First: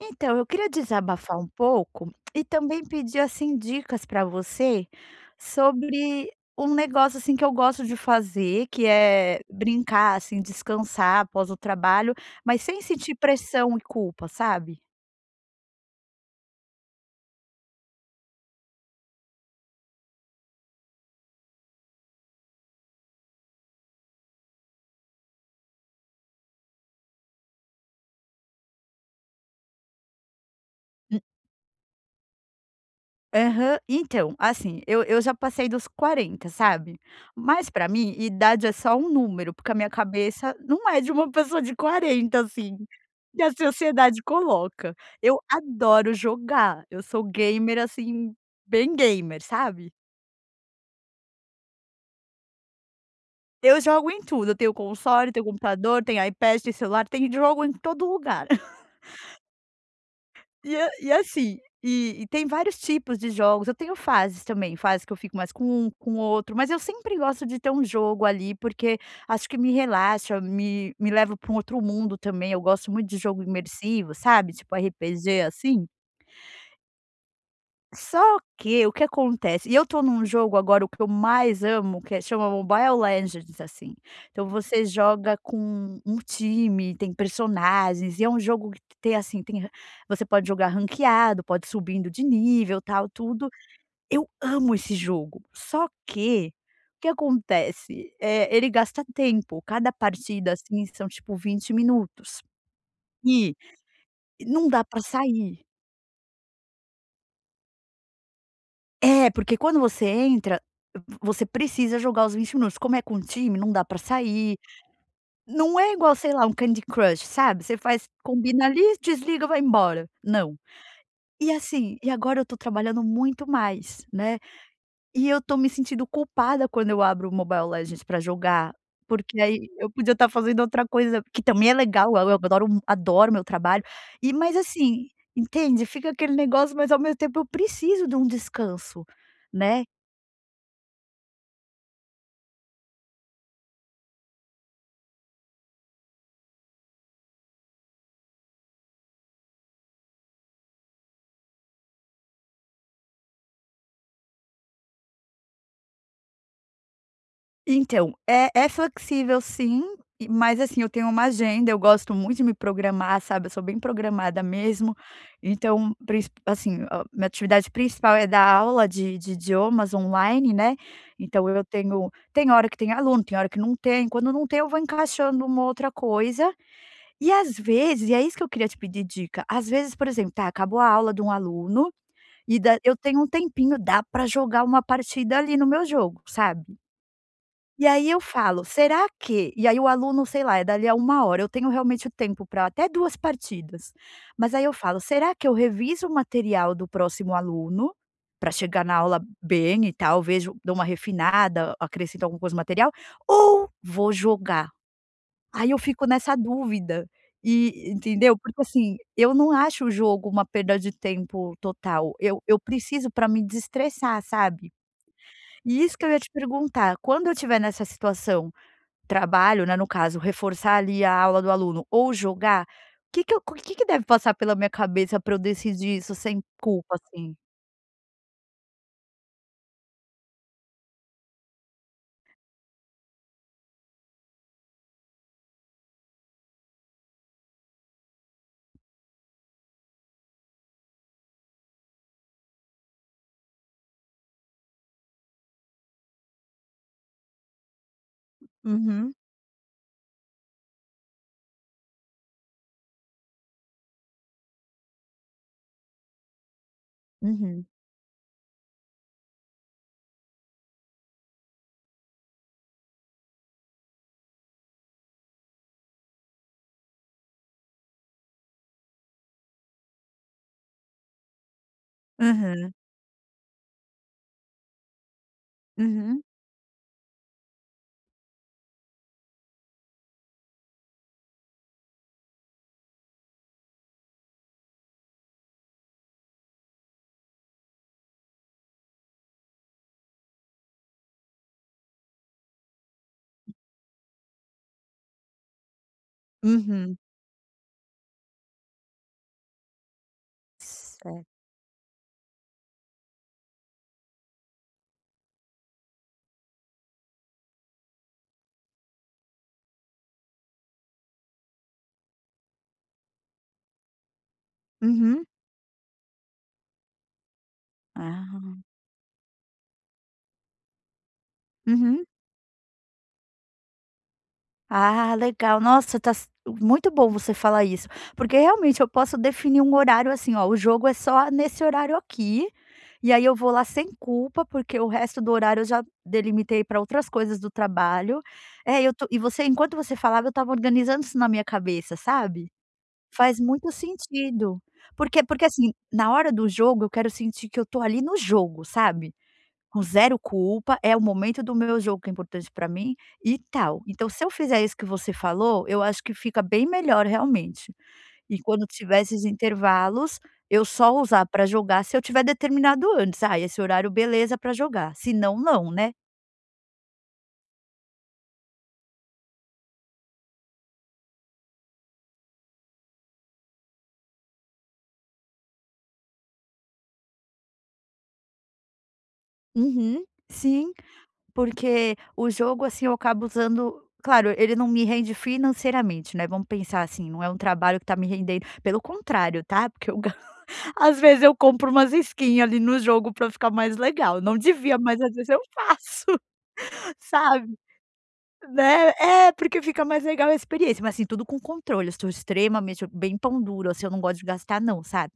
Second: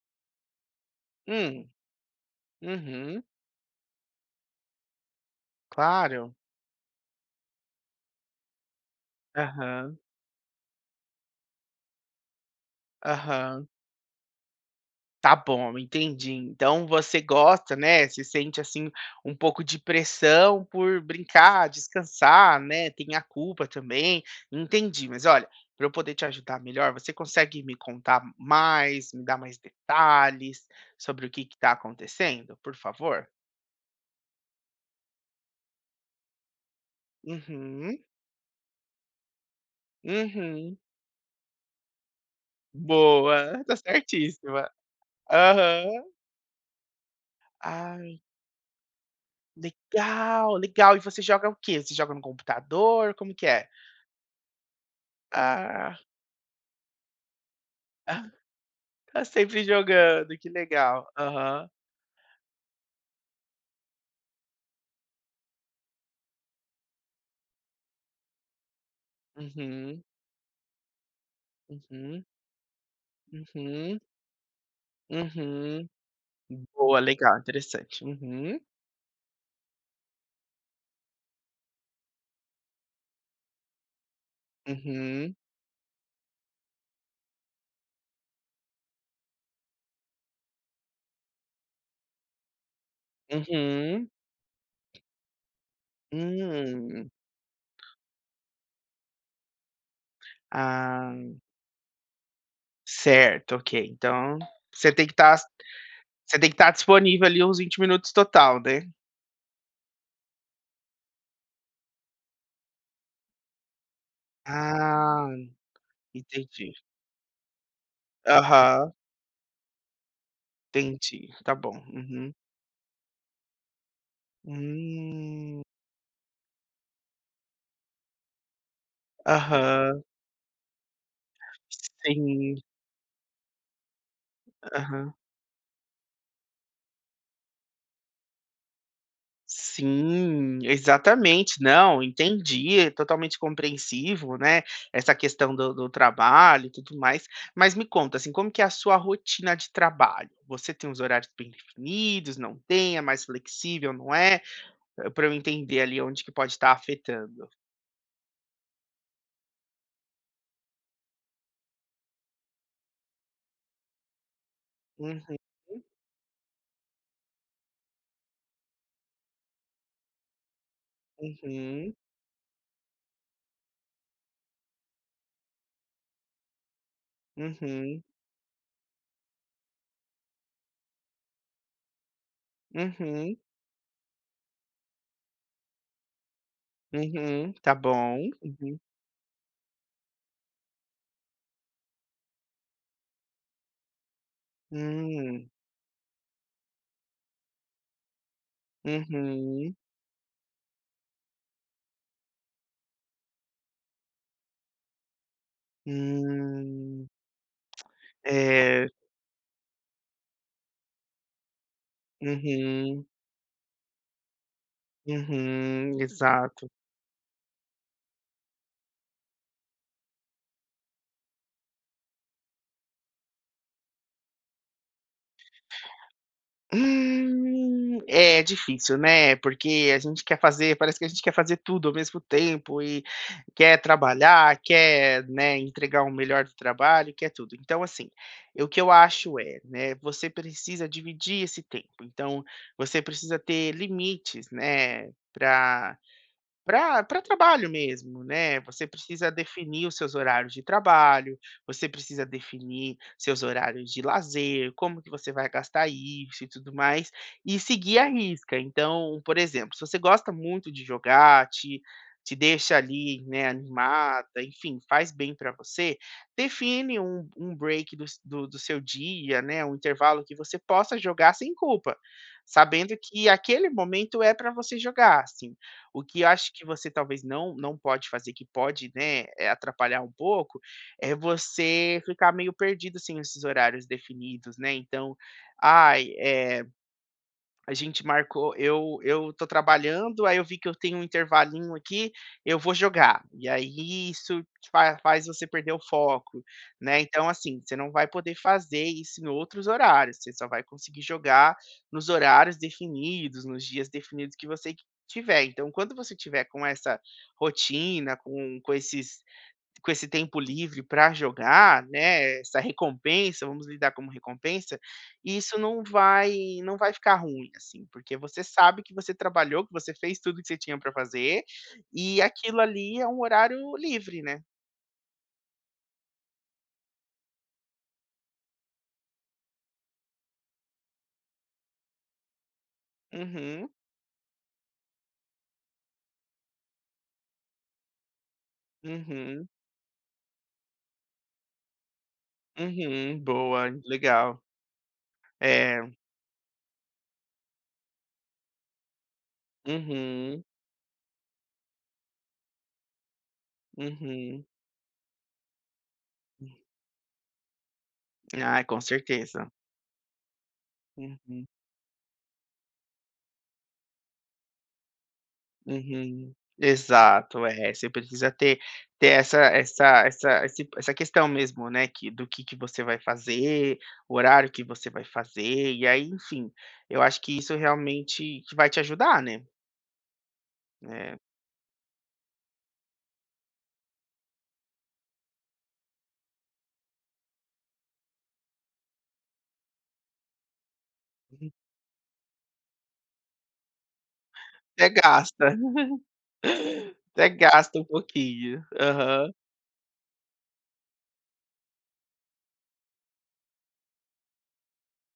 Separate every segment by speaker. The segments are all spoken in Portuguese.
Speaker 1: Então, eu queria desabafar um
Speaker 2: Hum,
Speaker 1: pouco e também pedir
Speaker 2: uhum,
Speaker 1: assim dicas para você sobre
Speaker 2: claro.
Speaker 1: um negócio assim que eu gosto de fazer, que é
Speaker 2: Aham,
Speaker 1: brincar, assim, descansar após o trabalho, mas sem sentir
Speaker 2: aham.
Speaker 1: pressão e culpa, sabe?
Speaker 2: Tá bom, entendi. Então você gosta, né, se sente, assim, um pouco de pressão por brincar, descansar, né, tem a culpa também, entendi. Mas olha, para eu poder te ajudar melhor, você consegue me contar mais, me dar mais detalhes sobre o que que tá acontecendo, por favor?
Speaker 1: Aham. Então, assim, eu já passei dos 40, sabe. Mas pra
Speaker 2: Uhum,
Speaker 1: mim, idade é só um número, porque a minha cabeça
Speaker 2: uhum.
Speaker 1: não é de uma pessoa de 40 assim, que a
Speaker 2: Boa, tá
Speaker 1: sociedade
Speaker 2: certíssima.
Speaker 1: coloca. Eu
Speaker 2: Aham.
Speaker 1: adoro jogar, eu sou gamer,
Speaker 2: Ah.
Speaker 1: assim, bem gamer, sabe.
Speaker 2: Legal, legal. E você joga o quê? Você joga no computador? Como que é?
Speaker 1: Eu jogo em tudo, eu tenho console, tenho
Speaker 2: Ah,
Speaker 1: computador, tenho iPad, tenho celular, tenho jogo em todo
Speaker 2: ah,
Speaker 1: lugar.
Speaker 2: tá sempre jogando, que
Speaker 1: E a
Speaker 2: legal.
Speaker 1: e assim,
Speaker 2: Aham.
Speaker 1: e e tem vários tipos de jogos, eu tenho fases também, fases que eu fico mais com um, com outro, mas eu sempre gosto de ter um jogo ali, porque acho que me
Speaker 2: Uhum,
Speaker 1: relaxa, me leva para um outro mundo
Speaker 2: uhum,
Speaker 1: também, eu gosto muito de jogo
Speaker 2: uhum,
Speaker 1: imersivo, sabe, tipo RPG, assim.
Speaker 2: uhum. Boa, legal, interessante.
Speaker 1: Só
Speaker 2: Uhum,
Speaker 1: que o que acontece e eu estou num jogo agora o que eu mais amo que é chama Mobile Legends, assim, então você
Speaker 2: uhum,
Speaker 1: joga com um time, tem personagens e é um jogo que tem assim, tem você pode jogar ranqueado, pode subindo de nível tal tudo.
Speaker 2: uhum.
Speaker 1: Eu amo esse jogo, só que, o que
Speaker 2: Hum.
Speaker 1: acontece, é ele gasta tempo, cada partida, assim, são
Speaker 2: Ah,
Speaker 1: tipo 20 minutos, e
Speaker 2: certo, ok. Então,
Speaker 1: não dá
Speaker 2: você
Speaker 1: pra
Speaker 2: tem que estar
Speaker 1: sair.
Speaker 2: você tem que estar disponível ali uns 20 minutos total, né?
Speaker 1: É, porque quando você entra, v você precisa jogar os 20 minutos. Como é com o time, não dá pra sair.
Speaker 2: Ah,
Speaker 1: Não é igual, sei lá, um
Speaker 2: entendi.
Speaker 1: Candy Crush, sabe, você faz combina ali,
Speaker 2: Aham,
Speaker 1: desliga, vai embora. Não.
Speaker 2: entendi.
Speaker 1: E
Speaker 2: Tá bom.
Speaker 1: assim, e
Speaker 2: Uhum.
Speaker 1: agora eu tô trabalhando muito mais, né, e eu tô
Speaker 2: Hum.
Speaker 1: me sentindo culpada quando eu abro o Mobile Legends pra jogar, porque aí eu
Speaker 2: Aham.
Speaker 1: podia estar fazendo outra coisa que também é legal, eu
Speaker 2: Sim.
Speaker 1: adoro adoro meu trabalho, mas assim,
Speaker 2: Aham.
Speaker 1: entende, fica aquele negócio, mas ao mesmo tempo eu preciso de um descanso, né.
Speaker 2: Sim, exatamente. Não, entendi, é totalmente compreensivo, né, essa questão do trabalho e tudo mais. Mas me conta, assim, como que é a sua rotina de trabalho? Você tem os horários bem definidos, não tem, é mais flexível, não é? Para eu entender ali onde que pode estar afetando.
Speaker 1: Então, é flexível sim, mas assim, eu tenho uma agenda, eu gosto muito de me programar, sabe, eu sou bem programada mesmo,
Speaker 2: Uhum.
Speaker 1: então, princi assim, a minha atividade principal é dar aula de idiomas online, né, então eu
Speaker 2: Uhum.
Speaker 1: tenho tem hora que tem aluno, tem hora que não tem, quando não tem eu vou encaixando uma outra coisa, e às
Speaker 2: Uhum.
Speaker 1: vezes e é isso que eu queria te pedir dica, às vezes, por exemplo, tá, acabou a aula de um aluno, e dá eu tenho um
Speaker 2: Uhum.
Speaker 1: tempinho, dá para jogar uma partida ali no meu jogo, sabe.
Speaker 2: Uhum. Tá
Speaker 1: E aí eu
Speaker 2: bom.
Speaker 1: falo:
Speaker 2: Uhum.
Speaker 1: "Será que", e aí o aluno, sei lá, é dali a uma hora, eu tenho realmente o tempo para até 2 partidas. Mas aí eu falo: "Será que
Speaker 2: Hum.
Speaker 1: eu reviso o material do próximo aluno, para chegar na aula
Speaker 2: Uhum.
Speaker 1: bem e tal, vejo dou uma refinada, acrescento alguma coisa no material, ou vou jogar?". Aí eu fico nessa dúvida,
Speaker 2: Hum,
Speaker 1: e entendeu? Porque
Speaker 2: é,
Speaker 1: assim, eu não acho o jogo uma perda de tempo total, eu
Speaker 2: uhum,
Speaker 1: preciso para me desestressar, sabe? E isso
Speaker 2: uhum,
Speaker 1: que eu ia te
Speaker 2: exato.
Speaker 1: perguntar, quando eu estiver nessa situação, trabalho, né, no caso, reforçar ali a aula do aluno ou jogar, o que que deve passar pela minha cabeça para eu decidir isso sem culpa, assim?
Speaker 2: É difícil, né, porque a gente quer fazer parece que a gente quer fazer tudo ao mesmo tempo e quer trabalhar, quer, né, entregar o melhor do trabalho, quer tudo. Então, assim, é o que eu acho é, né, você precisa dividir esse tempo, então você precisa ter limites, né, para Pra trabalho mesmo, né, você
Speaker 1: Uhum.
Speaker 2: precisa definir os seus horários de trabalho, você precisa definir seus horários de lazer, como que você vai gastar isso e tudo mais, e
Speaker 1: Uhum.
Speaker 2: seguir a risca. Então, por exemplo, se você gosta muito de jogar, te deixa ali, né, animada, enfim, faz bem para você, define um break do s do do seu dia, né, um intervalo que você possa jogar sem culpa,
Speaker 1: Aham.
Speaker 2: sabendo que aquele momento é para você jogar, assim. O que
Speaker 1: Uhum.
Speaker 2: eu acho que você talvez não pode fazer, que pode, né, atrapalhar um pouco, é você ficar meio perdido sem esses horários definidos, né, então, ai, a gente marcou eu tô trabalhando, aí eu vi que eu tenho um intervalinho aqui, eu vou jogar. E aí isso te fa faz você perder o foco,
Speaker 1: Uhum. Uhum.
Speaker 2: né, então, assim, você não vai poder fazer isso em outros horários, você só vai conseguir
Speaker 1: Certo.
Speaker 2: jogar nos horários definidos, nos dias definidos que você tiver. Então, quando você tiver com essa rotina, com esse tempo livre para jogar, né, essa recompensa, vamos lidar como recompensa,
Speaker 1: Uhum.
Speaker 2: e isso não vai ficar ruim, assim, porque você
Speaker 1: Ah.
Speaker 2: sabe que você trabalhou, que você fez tudo que você tinha para fazer,
Speaker 1: Uhum.
Speaker 2: e aquilo ali é um horário livre, né.
Speaker 1: Ah, legal. Nossa, tá s muito bom você falar isso, porque realmente eu posso definir um horário assim, ó, o jogo é só nesse horário aqui, e aí eu vou lá
Speaker 2: Uhum,
Speaker 1: sem culpa, porque o resto do horário eu já delimitei para outras coisas do trabalho. É, eu tô e você
Speaker 2: uhum,
Speaker 1: enquanto você falava eu estava organizando isso na minha cabeça, sabe.
Speaker 2: uhum,
Speaker 1: Faz
Speaker 2: boa,
Speaker 1: muito
Speaker 2: legal.
Speaker 1: sentido. Porque assim,
Speaker 2: É,
Speaker 1: na hora do jogo eu quero sentir que eu tô ali no jogo, sabe. Com zero
Speaker 2: uhum,
Speaker 1: culpa, é o momento do meu jogo que é importante para mim e tal. Então se eu
Speaker 2: uhum.
Speaker 1: fizer isso que você falou, eu acho que fica bem melhor realmente. E
Speaker 2: Ah,
Speaker 1: quando
Speaker 2: com
Speaker 1: tiver esses
Speaker 2: certeza.
Speaker 1: intervalos, eu só usar para
Speaker 2: Uhum.
Speaker 1: jogar se eu tiver determinado antes. "Ah, esse horário beleza para jogar", se não, não, né?
Speaker 2: Uhum. Exato, é, você precisa ter essa questão mesmo, né, que você vai fazer, o horário que você vai fazer, e aí, enfim, eu acho que isso realmente que vai te ajudar, né.
Speaker 1: Uhum. Sim,
Speaker 2: É,
Speaker 1: porque o jogo, assim, eu acabo usando claro, ele não me rende financeiramente, né, vamos pensar assim, não é um trabalho que tá me rendendo, pelo contrário, tá. porque eu Às vezes eu compro umas skin ali no jogo pra ficar mais legal, não devia,
Speaker 2: até
Speaker 1: mas às vezes eu
Speaker 2: gasta,
Speaker 1: faço,
Speaker 2: até
Speaker 1: sabe,
Speaker 2: gasta um pouquinho.
Speaker 1: né.
Speaker 2: Aham,
Speaker 1: É, porque fica mais legal a experiência, mas assim, tudo com controle, eu sou extremamente bem pão duro, assim, eu não gosto de gastar não, sabe.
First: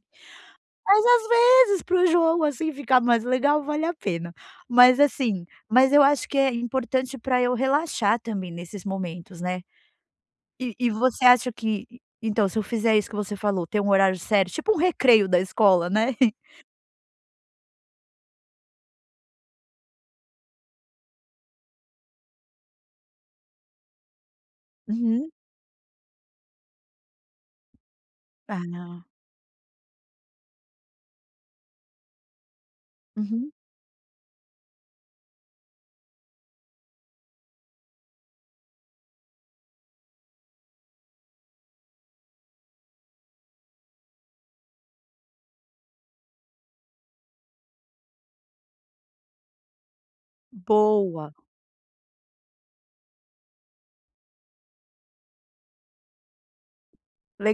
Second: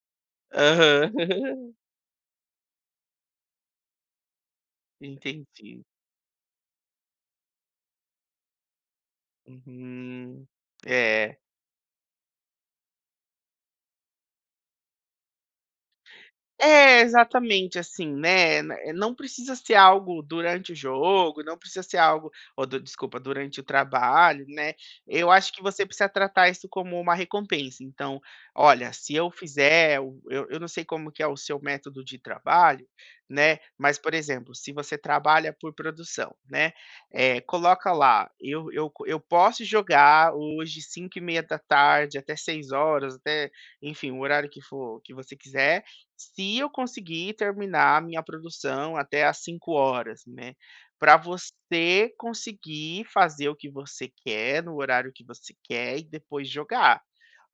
Speaker 1: Mas
Speaker 2: aham.
Speaker 1: às vezes pro jogo, assim, ficar mais legal, vale a pena. Mas assim,
Speaker 2: Entendi.
Speaker 1: mas eu acho que é importante pra eu relaxar também nesses momentos, né.
Speaker 2: Uhum.
Speaker 1: E você
Speaker 2: É.
Speaker 1: acha que então se eu fizer isso que você falou, ter um horário sério, tipo um recreio da escola, né.
Speaker 2: É, exatamente, assim, né, não precisa ser algo durante o jogo, não precisa ser algo ou du desculpa, durante o trabalho, né. Eu
Speaker 1: Uhum.
Speaker 2: acho que você precisa tratar isso como uma recompensa, então: "Olha,
Speaker 1: Ah.
Speaker 2: se eu fizer o" eu não sei como que é o seu método de trabalho,
Speaker 1: Uhum.
Speaker 2: né, mas, por exemplo, se você trabalha por produção, né, coloca lá: "Eu posso jogar hoje 5h30 da tarde até 6 horas, até" enfim, o horário que for que você quiser, se eu conseguir terminar a minha produção até às 5 horas, né, para
Speaker 1: Boa,
Speaker 2: você conseguir fazer o que você quer, no horário que você quer e depois jogar,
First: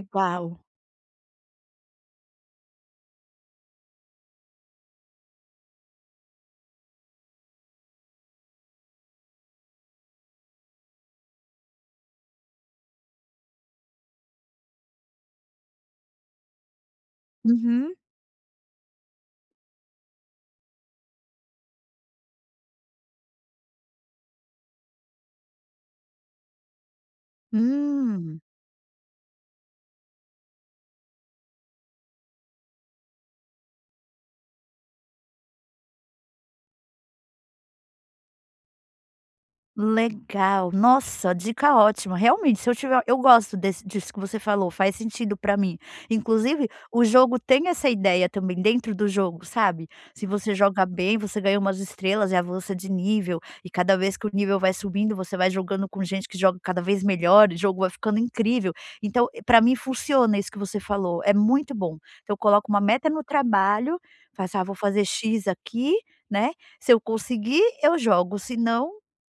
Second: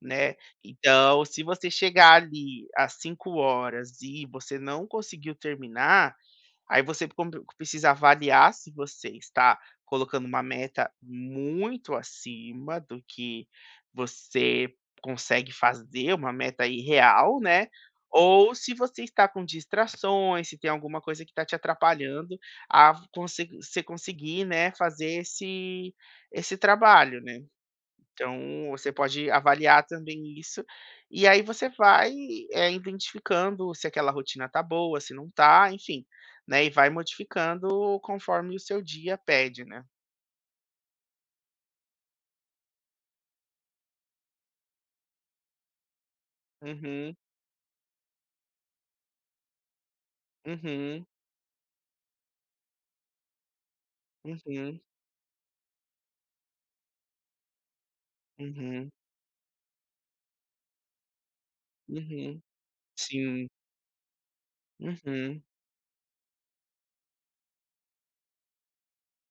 Speaker 2: né. Então, se você chegar ali às 5 horas e você não conseguiu terminar, Aí você com precisa avaliar se você está colocando uma meta muito acima do que você consegue fazer, uma meta irreal, né,
Speaker 1: Uhum.
Speaker 2: ou se você está com distrações, se tem alguma coisa que está te atrapalhando a conse você conseguir, né, fazer esse trabalho, né. Então,
Speaker 1: Hum.
Speaker 2: você pode avaliar também isso, e aí você vai, é identificando se aquela rotina tá boa, se não tá, enfim, né, e vai modificando conforme o seu dia pede, né.
Speaker 1: Legal, nossa, dica ótima. Realmente, se eu tiver eu gosto desse disso que você falou, faz sentido pra mim. Inclusive, o
Speaker 2: Uhum,
Speaker 1: jogo tem essa ideia também dentro do jogo, sabe. Se você joga
Speaker 2: uhum,
Speaker 1: bem, você ganha umas estrelas e avança de nível, e cada vez que o nível vai
Speaker 2: uhum,
Speaker 1: subindo, você vai jogando com gente que joga cada vez melhor, o jogo vai ficando incrível.
Speaker 2: uhum,
Speaker 1: Então, pra mim funciona isso que você falou, é muito bom. Então eu
Speaker 2: uhum,
Speaker 1: coloco uma meta no
Speaker 2: sim,
Speaker 1: trabalho, faço: "Ah, vou fazer
Speaker 2: uhum.
Speaker 1: X aqui", né. Se eu conseguir, eu jogo, se não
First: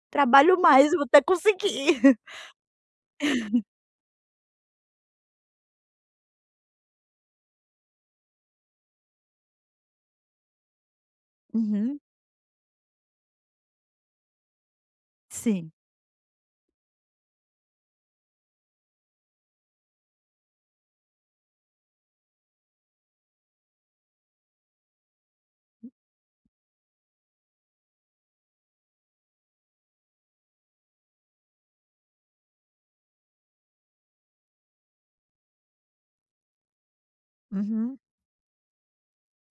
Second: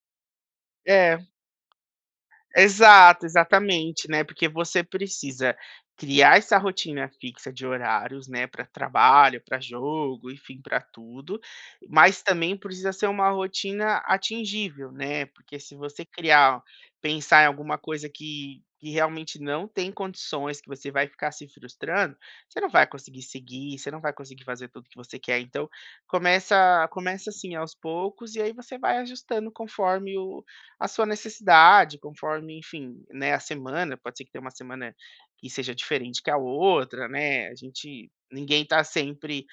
Speaker 1: trabalho mais, vou
Speaker 2: É.
Speaker 1: até conseguir.
Speaker 2: Exato, exatamente, né, porque você precisa criar essa rotina fixa de horários, né, para trabalho, para jogo, enfim, para tudo,
Speaker 1: Uhum,
Speaker 2: mas também precisa ser uma rotina atingível, né, porque
Speaker 1: sim.
Speaker 2: se você criar pensar em alguma coisa que realmente não tem condições, que você vai ficar se frustrando, você não vai conseguir seguir, você não vai conseguir fazer tudo que você quer, então começa assim aos poucos e aí você vai ajustando conforme o a sua necessidade, conforme, enfim, né, a semana, pode ser que tenha uma semana que seja diferente que a outra, né? A
Speaker 1: Uhum.
Speaker 2: gente ninguém tá sempre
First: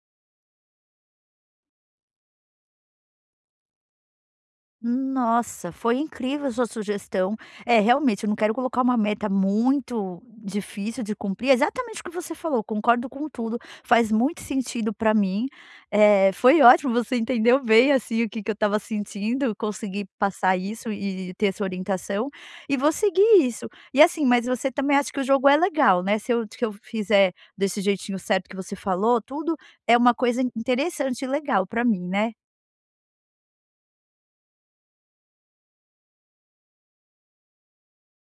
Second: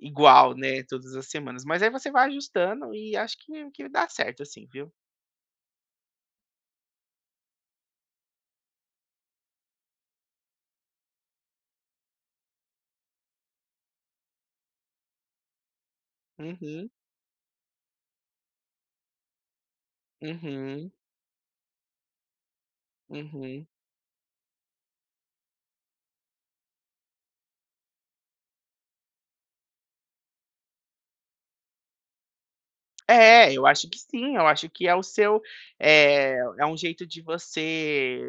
Speaker 2: igual, né, todas as semanas, mas aí você vai ajustando e acho que dá certo assim, viu?
Speaker 1: Nossa, foi incrível a sua sugestão. É, realmente, eu não quero colocar uma meta muito difícil de cumprir. É exatamente o que você falou, concordo com tudo, faz muito sentido para mim. Foi
Speaker 2: Uhum,
Speaker 1: ótimo, você entendeu bem, assim, o que que eu estava sentindo, consegui passar
Speaker 2: uhum,
Speaker 1: isso e ter essa orientação, e vou seguir
Speaker 2: uhum.
Speaker 1: isso. E assim, mas você também acha que o jogo é legal, né, se eu fizer desse jeitinho certo que você falou, tudo, é uma coisa interessante e legal para mim, né?
Speaker 2: É, eu acho que sim, eu acho que é o seu, é um jeito de você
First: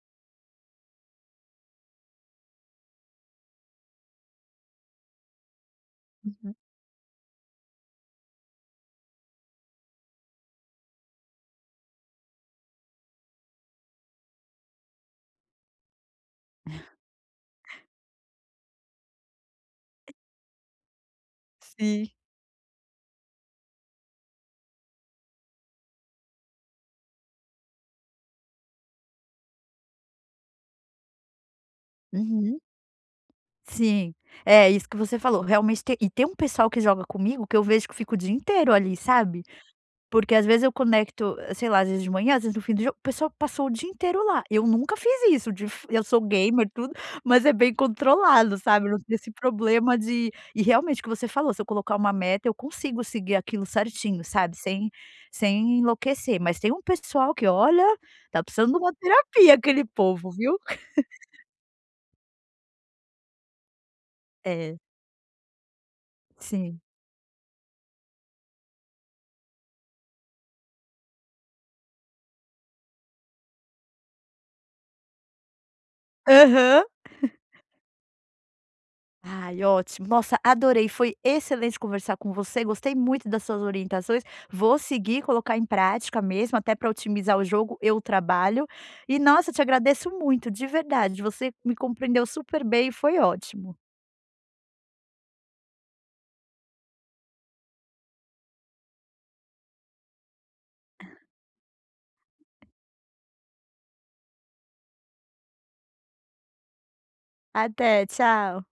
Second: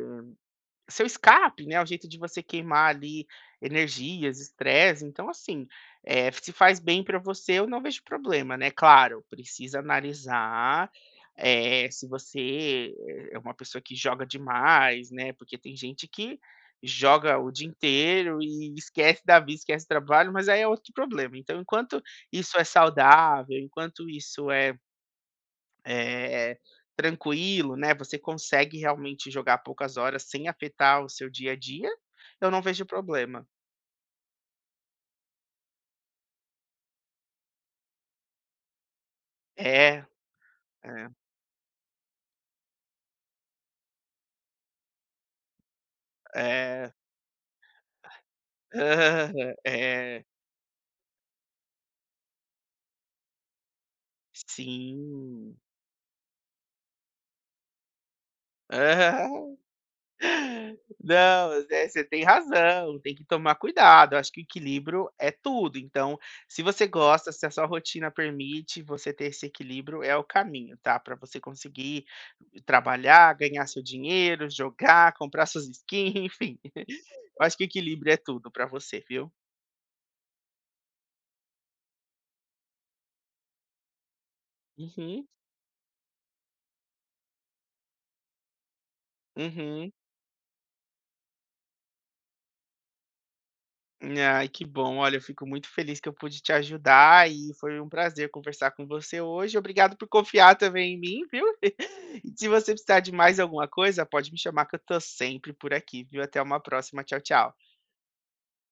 Speaker 2: seu escape, né, o jeito de você queimar ali energias, estresse, então assim, se
Speaker 1: Uhum.
Speaker 2: faz bem para você, eu não vejo problema, né, claro, precisa analisar, se você é uma pessoa que joga demais, né, porque tem gente que joga o dia inteiro e esquece da vida, esquece do trabalho, mas aí é outro problema, então enquanto
Speaker 1: Sim.
Speaker 2: isso é saudável, enquanto isso é eh, tranquilo, né, você consegue realmente jogar poucas horas sem afetar o seu dia a dia, eu
Speaker 1: Uhum.
Speaker 2: não vejo problema.
Speaker 1: Sim. É, isso que você falou, realmente tem um pessoal que joga comigo que eu vejo que fica o dia inteiro ali, sabe.
Speaker 2: É,
Speaker 1: Porque às vezes eu
Speaker 2: é,
Speaker 1: conecto, sei lá, às vezes de manhã, às vezes no fim do jogo, o pessoal passou o dia inteiro lá. Eu nunca fiz isso de f eu sou gamer
Speaker 2: é.
Speaker 1: tudo, mas é bem controlado, sabe, não tem
Speaker 2: Aham,
Speaker 1: esse problema
Speaker 2: é.
Speaker 1: de e realmente o que você falou, se eu colocar uma meta eu consigo seguir aquilo certinho, sabe, sem
Speaker 2: Sim.
Speaker 1: sem enlouquecer. Mas tem um pessoal que olha, tá precisando de uma terapia
Speaker 2: Aham.
Speaker 1: aquele povo, viu.
Speaker 2: Não, né, você tem razão, tem que tomar cuidado. Eu acho que
Speaker 1: É,
Speaker 2: equilíbrio é tudo. Então, se
Speaker 1: sim.
Speaker 2: você gosta, se a sua rotina permite você ter esse equilíbrio, é o caminho, tá? Para você conseguir trabalhar, ganhar seu dinheiro, jogar, comprar suas skins, enfim.
Speaker 1: Aham.
Speaker 2: Eu acho que equilíbrio é tudo para você, viu?
Speaker 1: Ai, ótimo. Nossa, adorei. Foi excelente conversar com você. Gostei muito das suas orientações. Vou seguir,
Speaker 2: Uhum,
Speaker 1: colocar em prática mesmo, até para otimizar o jogo e o trabalho. E nossa, te
Speaker 2: uhum.
Speaker 1: agradeço muito, de verdade. Você me compreendeu super bem e foi ótimo.
Speaker 2: Ai, que bom. Olha, eu fico muito feliz que eu pude te ajudar e foi um prazer conversar com você hoje. Obrigado por confiar também em mim, viu? E se você precisar de mais alguma coisa, pode me chamar que eu tô sempre por aqui, viu? Até uma próxima. Tchau, tchau.
Speaker 1: Até, tchau.